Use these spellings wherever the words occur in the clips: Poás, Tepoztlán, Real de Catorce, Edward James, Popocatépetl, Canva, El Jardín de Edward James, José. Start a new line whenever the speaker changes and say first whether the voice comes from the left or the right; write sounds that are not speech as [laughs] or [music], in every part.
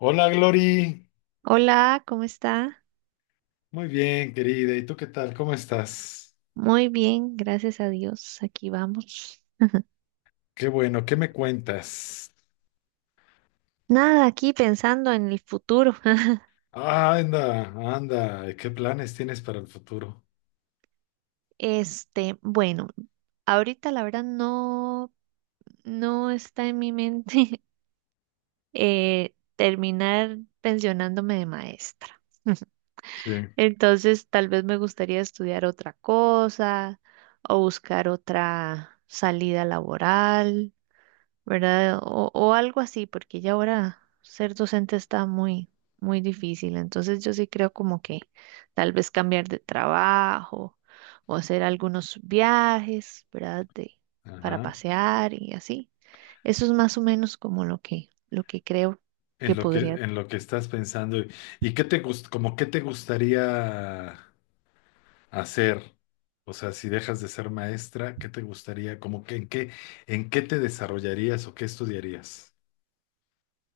left: Hola, Glory.
right: Hola, ¿cómo está?
left: Muy bien, querida. ¿Y tú qué tal? ¿Cómo estás?
right: Muy bien, gracias a Dios. Aquí vamos.
left: Qué bueno, ¿qué me cuentas?
right: Nada, aquí pensando en el futuro. [laughs]
left: Ah, anda, anda. ¿Qué planes tienes para el futuro?
right: Bueno, ahorita la verdad no está en mi mente. [laughs] Terminar pensionándome de maestra. [laughs]
left: Sí.
right: Entonces, tal vez me gustaría estudiar otra cosa o buscar otra salida laboral. ¿Verdad? O algo así, porque ya ahora ser docente está muy difícil. Entonces yo sí creo como que tal vez cambiar de trabajo o hacer algunos viajes, ¿verdad? De, para
left: Ajá.
right: pasear y así. Eso es más o menos como lo que creo que
left: En lo que,
right: podría.
left: en lo que estás pensando. ¿Como qué te gustaría hacer? O sea, si dejas de ser maestra, ¿qué te gustaría? ¿Como que en qué te desarrollarías o qué estudiarías?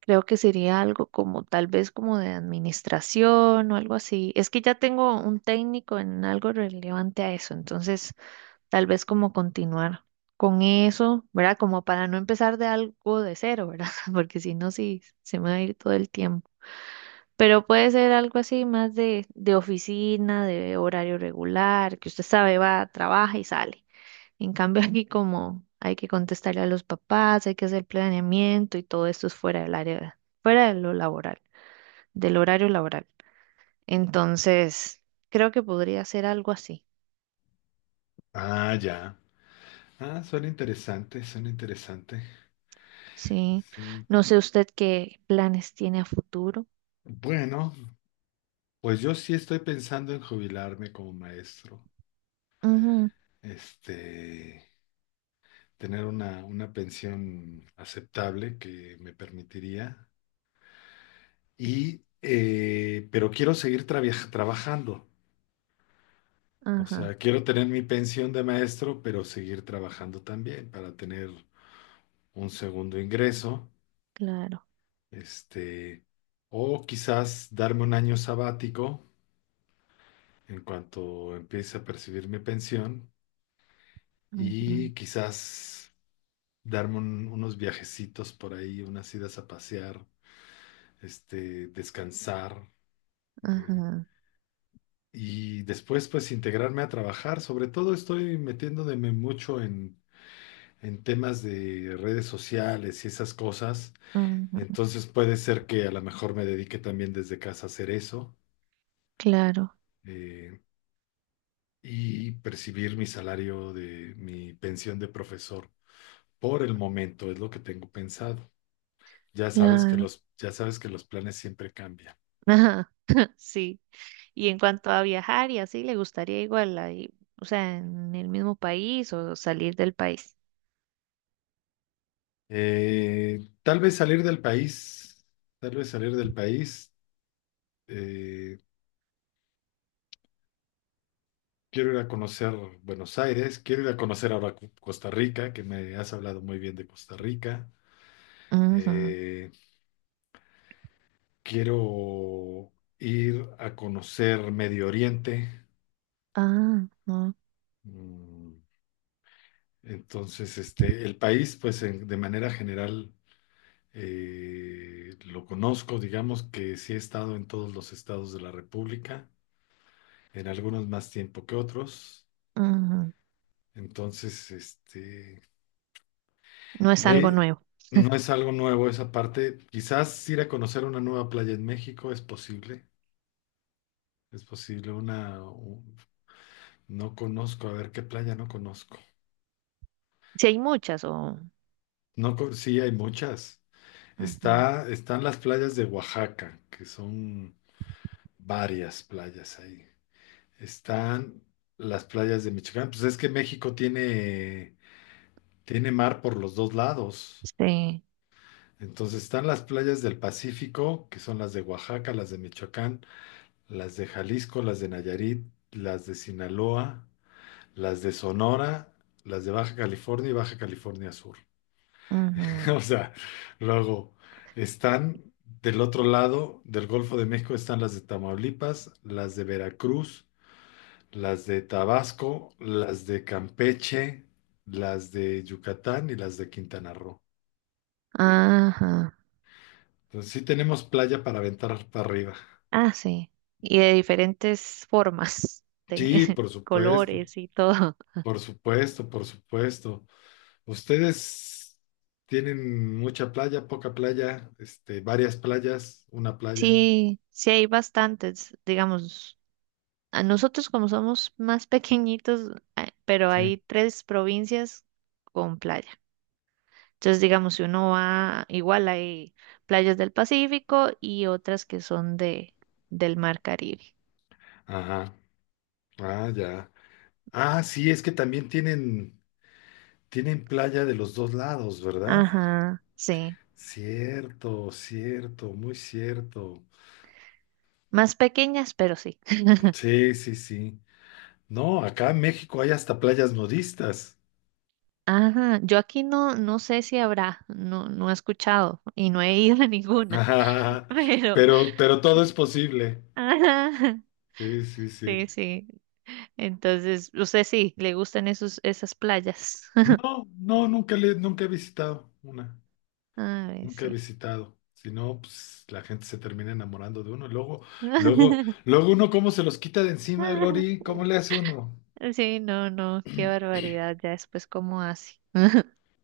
right: Creo que sería algo como tal vez como de administración o algo así. Es que ya tengo un técnico en algo relevante a eso, entonces tal vez como continuar con eso, ¿verdad? Como para no empezar de algo de cero, ¿verdad? [laughs] Porque si no, sí, se me va a ir todo el tiempo. Pero puede ser algo así más de oficina, de horario regular, que usted sabe, va, trabaja y sale. En cambio, [laughs] aquí como hay que contestarle a los papás, hay que hacer planeamiento y todo esto es fuera del área, fuera de lo laboral, del horario laboral. Entonces, creo que podría ser algo así.
left: Ah, ya. Ah, suena interesante, suena interesante.
right: Sí,
left: Sí.
right: no sé usted qué planes tiene a futuro.
left: Bueno. Pues yo sí estoy pensando en jubilarme como maestro,
right: Ujú,
left: este, tener una pensión aceptable que me permitiría, pero quiero seguir trabajando, o
right: ajá,
left: sea, quiero tener mi pensión de maestro, pero seguir trabajando también para tener un segundo ingreso,
right: claro.
left: este, o quizás darme un año sabático en cuanto empiece a percibir mi pensión
right: Ujú,
left: y quizás darme unos viajecitos por ahí, unas idas a pasear, descansar, eh,
right: ajá,
left: y después pues integrarme a trabajar. Sobre todo estoy metiéndome mucho en temas de redes sociales y esas cosas.
right: ujú,
left: Entonces puede ser que a lo mejor me dedique también desde casa a hacer eso,
right: claro,
left: eh, y percibir mi salario de mi pensión de profesor. Por el momento es lo que tengo pensado. Ya sabes que
right: claro.
left: los, ya sabes que los planes siempre cambian.
right: Ajá, [laughs] sí. Y en cuanto a viajar y así, ¿le gustaría igual ahí, o sea, en el mismo país o salir del país?
left: Tal vez salir del país, tal vez salir del país. Eh, Quiero ir a conocer Buenos Aires, quiero ir a conocer ahora Costa Rica, que me has hablado muy bien de Costa Rica.
right: Ujú,
left: Eh, Quiero ir a conocer Medio Oriente.
right: ah, no,
left: Mm, Entonces, el país, pues de manera general, lo conozco, digamos que sí he estado en todos los estados de la República en algunos más tiempo que otros.
right: ujú,
left: Entonces,
right: no es algo
left: eh,
right: nuevo.
left: no es algo nuevo esa parte. Quizás ir a conocer una nueva playa en México es posible. Es posible no conozco, a ver qué playa no conozco.
right: Si hay muchas o...
left: No, sí, hay muchas.
right: ujú,
left: Están las playas de Oaxaca, que son varias playas ahí. Están las playas de Michoacán. Pues es que México tiene mar por los dos lados.
right: sí.
left: Entonces están las playas del Pacífico, que son las de Oaxaca, las de Michoacán, las de Jalisco, las de Nayarit, las de Sinaloa, las de Sonora, las de Baja California y Baja California Sur.
right: Ujú,
left: [laughs] O sea, luego están del otro lado del Golfo de México, están las de Tamaulipas, las de Veracruz, las de Tabasco, las de Campeche, las de Yucatán y las de Quintana Roo.
right: ajá.
left: Entonces sí tenemos playa para aventar para arriba.
right: Ah, sí. Y de diferentes formas, de
left: Sí,
right: [laughs]
left: por supuesto,
right: colores y todo.
left: por supuesto, por supuesto. Ustedes tienen mucha playa, poca playa, varias playas, una playa,
right: Sí, sí hay bastantes, digamos, a nosotros como somos más pequeñitos, ah, pero
left: sí.
right: hay tres provincias con playa. Entonces, digamos, si uno va, igual hay playas del Pacífico y otras que son del Mar Caribe.
left: Ajá. Ah, ya. Ah, sí, es que también tienen playa de los dos lados, ¿verdad?
right: Ajá, sí.
left: Cierto, cierto, muy cierto.
right: Más pequeñas, pero sí. [laughs]
left: Sí, sí, sí. No, acá en México hay hasta playas nudistas.
right: Ajá, yo aquí no sé si habrá, no he escuchado y no he ido a ninguna, [laughs]
left: [laughs]
right: pero,
left: Pero todo es posible.
right: ajá,
left: Sí, sí, sí.
right: sí. Entonces, usted sí, le gustan esas playas. [laughs]
left: No, no, nunca he visitado una,
right: A ver,
left: nunca he
right: sí.
left: visitado. Si no, pues la gente se termina enamorando de uno. Luego,
right: [laughs]
left: luego, uno cómo se los quita de encima, Glory, ¿cómo le hace uno?
right: Sí, no, qué barbaridad, ya después cómo hace.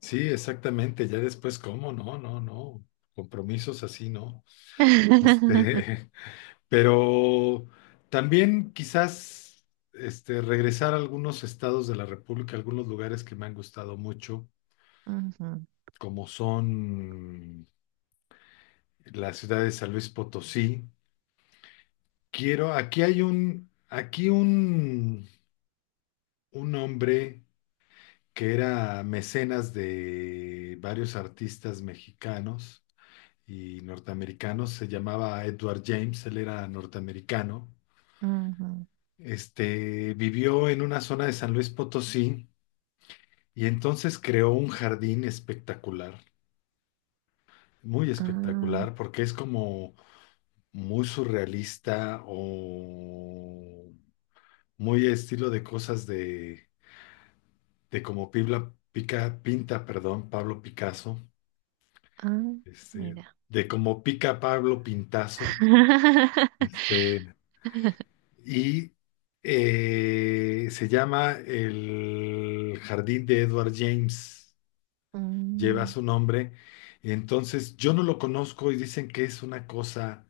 left: Sí, exactamente, ya después cómo, no, no, no. Compromisos así, ¿no?
right: [laughs]
left: Este, [laughs] pero también quizás regresar a algunos estados de la República, algunos lugares que me han gustado mucho,
right: Ujú,
left: como son la ciudad de San Luis Potosí. Quiero, aquí hay un hombre que era mecenas de varios artistas mexicanos y norteamericanos, se llamaba Edward James, él era norteamericano.
right: ujú.
left: Vivió en una zona de San Luis Potosí y entonces creó un jardín espectacular, muy
right: Ah,
left: espectacular, porque es como muy surrealista o muy estilo de cosas de cómo, perdón, Pablo Picasso,
right: ah,
left: este,
right: mira.
left: de cómo pica Pablo Pintazo,
right: [laughs]
left: este, y se llama El Jardín de Edward James, lleva
right: Mm,
left: su nombre, entonces yo no lo conozco y dicen que es una cosa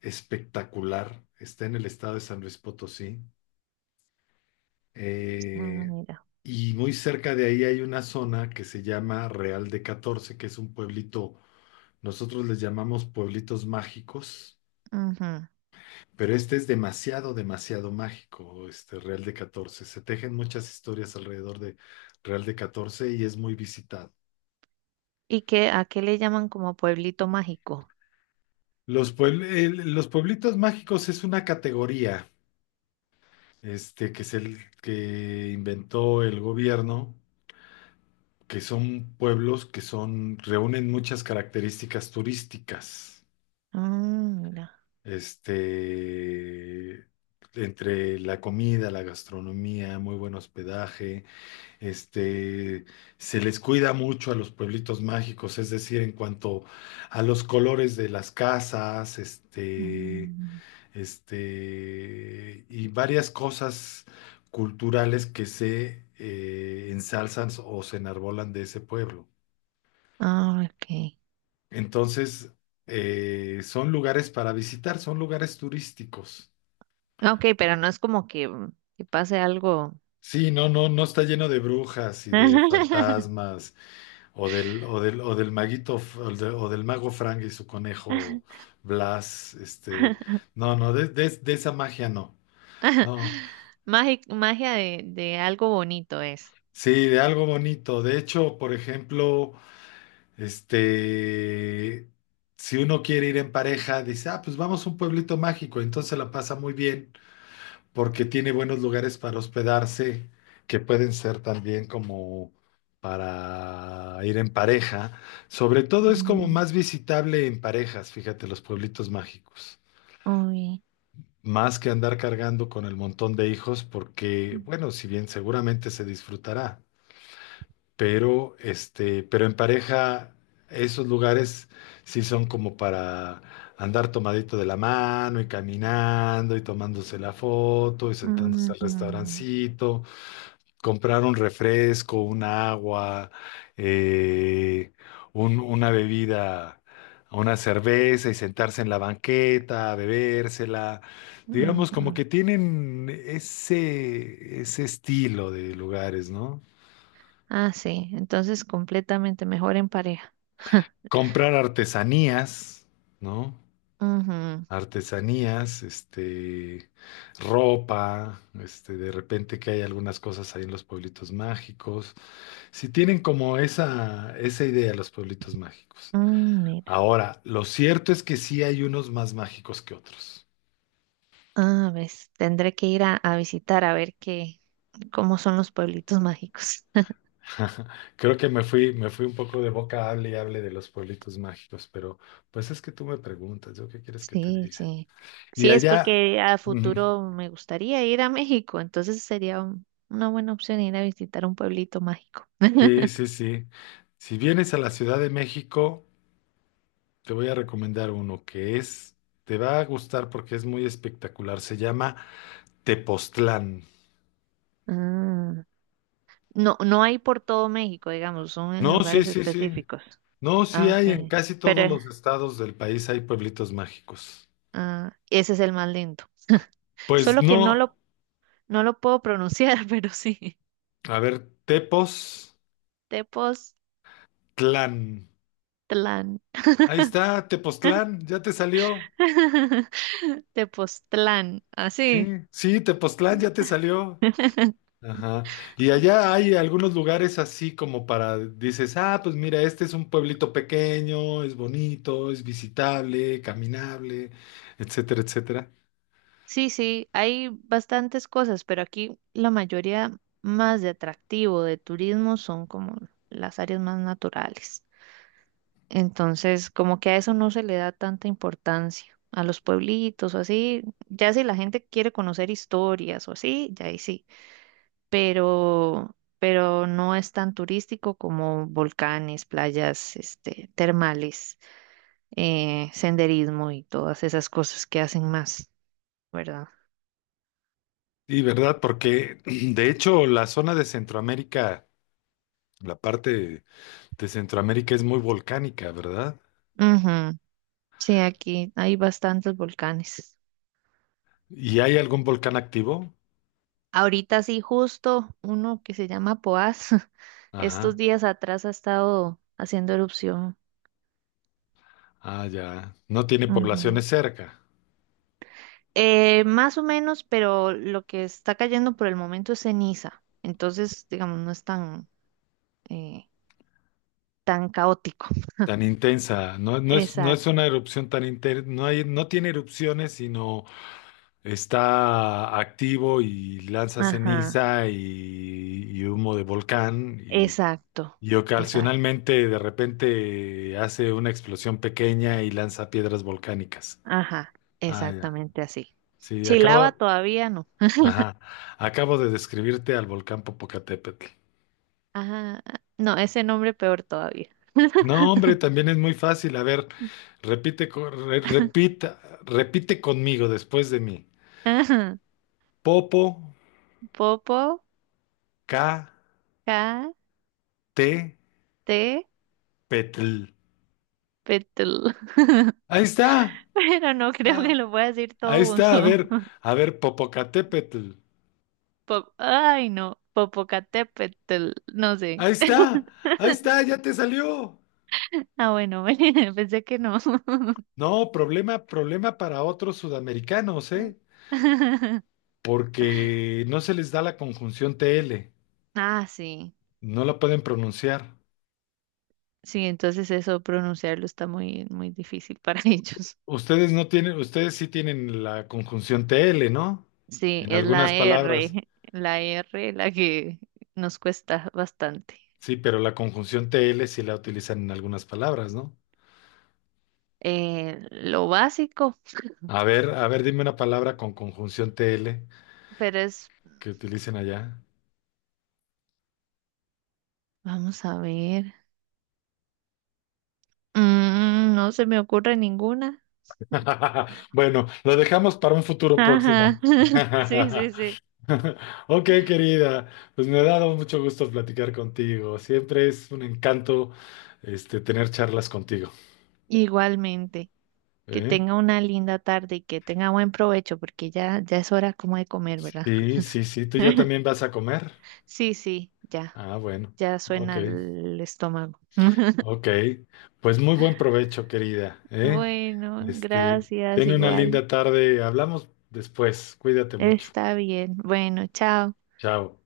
left: espectacular, está en el estado de San Luis Potosí.
right: ah,
left: Eh,
right: mira.
left: y muy cerca de ahí hay una zona que se llama Real de Catorce, que es un pueblito, nosotros les llamamos pueblitos mágicos,
right: Ujú.
left: pero este es demasiado, demasiado mágico, este Real de Catorce. Se tejen muchas historias alrededor de Real de Catorce y es muy visitado.
right: ¿Y qué, a qué le llaman como pueblito mágico?
left: Los pueblitos mágicos es una categoría que inventó el gobierno, que son pueblos reúnen muchas características turísticas,
right: Ah, mira.
left: este, entre la comida, la gastronomía, muy buen hospedaje, este, se les cuida mucho a los pueblitos mágicos, es decir, en cuanto a los colores de las casas,
right: Mm,
left: y varias cosas culturales que se ensalzan o se enarbolan de ese pueblo.
right: ah, ok.
left: Entonces, son lugares para visitar, son lugares turísticos.
right: Ah, ok, pero no es como que, mm, que pase algo.
left: Sí, no, no, no está lleno de brujas y de
right: [laughs]
left: fantasmas o del mago Frank y su conejo Blas, no, no, de esa magia no, no,
right: Magi- magia de algo bonito es.
left: sí, de algo bonito. De hecho, por ejemplo, este, si uno quiere ir en pareja, dice, ah, pues vamos a un pueblito mágico, entonces la pasa muy bien porque tiene buenos lugares para hospedarse, que pueden ser también como para ir en pareja. Sobre todo es como
right: Mm,
left: más visitable en parejas, fíjate, los pueblitos mágicos.
right: uy.
left: Más que andar cargando con el montón de hijos, porque, bueno, si bien seguramente se disfrutará, pero pero en pareja, esos lugares sí son como para andar tomadito de la mano y caminando y tomándose la foto y sentándose al
right: Ujú,
left: restaurancito, comprar un refresco, un agua, eh, una bebida, una cerveza y sentarse en la banqueta, a bebérsela. Digamos, como
right: ujú.
left: que tienen ese estilo de lugares, ¿no?
right: Ah, sí. Entonces completamente mejor en pareja. [laughs]
left: Comprar artesanías, ¿no?
right: Ujú.
left: Artesanías, ropa, de repente que hay algunas cosas ahí en los pueblitos mágicos. Si tienen como esa idea los pueblitos mágicos.
right: Mm, mira.
left: Ahora, lo cierto es que sí hay unos más mágicos que otros.
right: Ah, ves. Tendré que ir a visitar a ver qué, cómo son los pueblitos mágicos. [laughs]
left: [laughs] Creo que me fui un poco de boca, hable y hable de los pueblitos mágicos, pero pues es que tú me preguntas, ¿yo qué quieres que te
right: Sí,
left: diga?
right: sí.
left: Y
right: Sí, es
left: allá,
right: porque a
left: ujú,
right: futuro me gustaría ir a México, entonces sería un- una buena opción ir a visitar un pueblito mágico.
left: sí, sí, sí. Si vienes a la Ciudad de México, te voy a recomendar uno te va a gustar porque es muy espectacular. Se llama Tepoztlán.
right: Ah, no, no hay por todo México, digamos, son en
left: No, sí,
right: lugares
left: sí, sí.
right: específicos.
left: No, sí
right: Ah,
left: hay en
right: ok.
left: casi
right: Pero
left: todos los estados del país hay pueblitos mágicos.
right: ah, ese es el más lindo.
left: Pues
right: Solo que
left: no,
right: no lo puedo pronunciar, [laughs] pero sí.
left: a ver, Tepoztlán.
right: Tepoztlán.
left: Ahí está, Tepoztlán, ya te salió.
right: [laughs] Tepoztlán,
left: Sí,
right: así.
left: sí, Tepoztlán ya te salió.
right: [laughs]
left: Ajá. Y allá hay algunos lugares así como para, dices, ah, pues mira, este es un pueblito pequeño, es bonito, es visitable, caminable, etcétera, etcétera.
right: Sí, sí, hay bastantes cosas, pero aquí la mayoría más de atractivo de turismo son como las áreas más naturales. Entonces, como que a eso no se le da tanta importancia, a los pueblitos o así, ya si la gente quiere conocer historias o así, ya ahí sí, pero no es tan turístico como volcanes, playas, este, termales, senderismo y todas esas cosas que hacen más, ¿verdad?
left: Y verdad, porque [clears throat] de hecho la zona de Centroamérica, la parte de Centroamérica es muy volcánica, ¿verdad?
right: Ujú. Sí, aquí hay bastantes volcanes.
left: ¿Y hay algún volcán activo?
right: Ahorita sí, justo uno que se llama Poás, [laughs] estos
left: Ajá.
right: días atrás ha estado haciendo erupción.
left: Ah, ya. No tiene
right: Ujú.
left: poblaciones cerca.
right: Más o menos, pero lo que está cayendo por el momento es ceniza. Entonces, digamos, no es eh, tan caótico.
left: Tan intensa. No, no es
right: Exacto.
left: una erupción tan intensa. No hay, no tiene erupciones, sino está activo y lanza
right: Ajá.
left: ceniza y humo de volcán. Y,
right: Exacto.
left: y
right: Exacto.
left: ocasionalmente de repente hace una explosión pequeña y lanza piedras volcánicas.
right: Ajá.
left: Ah, ya.
right: Exactamente así.
left: Sí, acaba.
right: Chilaba todavía no.
left: Ajá. Acabo de describirte al volcán Popocatépetl.
right: Ajá. No, ese nombre peor todavía.
left: No, hombre, también es muy fácil. A ver, repite, repita, repite conmigo después de mí.
right: [laughs]
left: Popo,
right: Popo,
left: K,
right: K,
left: T,
right: T,
left: Petl.
right: Petul. [laughs]
left: Ahí está.
right: Pero no creo que
left: Ah,
right: lo pueda decir
left: ahí
right: todo
left: está.
right: junto. [laughs]
left: A ver, Popocatépetl.
right: Pop- Ay, no. Popocatépetl, no sé.
left: Ahí está.
right: [laughs]
left: Ahí está. Ya te salió.
right: Ah, bueno, [laughs] pensé que no. [laughs]
left: No, problema, problema para otros sudamericanos, ¿eh?
right: [laughs]
left: Porque no se les da la conjunción TL.
right: Ah, sí.
left: No la pueden pronunciar.
right: Sí, entonces eso pronunciarlo está muy difícil para [laughs] ellos.
left: Ustedes no tienen, ustedes sí tienen la conjunción TL, ¿no?
right: Sí,
left: En
right: es
left: algunas
right: la
left: palabras.
right: R, la R la que nos cuesta bastante.
left: Sí, pero la conjunción TL sí la utilizan en algunas palabras, ¿no?
right: Lo básico,
left: A ver, dime una palabra con conjunción TL
right: pero es,
left: que utilicen allá.
right: vamos a ver. Mm, no se me ocurre ninguna.
left: [laughs] Bueno, lo dejamos para un futuro próximo.
right: Ajá.
left: [laughs]
right: [laughs] Sí, sí, sí.
left: Ok, querida, pues me ha dado mucho gusto platicar contigo. Siempre es un encanto, tener charlas contigo.
right: Igualmente. Que
left: ¿Eh?
right: tenga una linda tarde y que tenga buen provecho, porque ya es hora como de comer, ¿verdad?
left: Sí, sí, sí. ¿Tú ya
right: [laughs]
left: también vas a comer?
right: Sí, sí, ya.
left: Ah, bueno,
right: Ya
left: ok,
right: suena el estómago. [laughs]
left: ok. Pues muy buen provecho, querida, ¿eh?
right: Bueno,
left: Este,
right: gracias,
left: ten una
right: igual.
left: linda tarde. Hablamos después. Cuídate mucho.
right: Está bien. Bueno, chao.
left: Chao.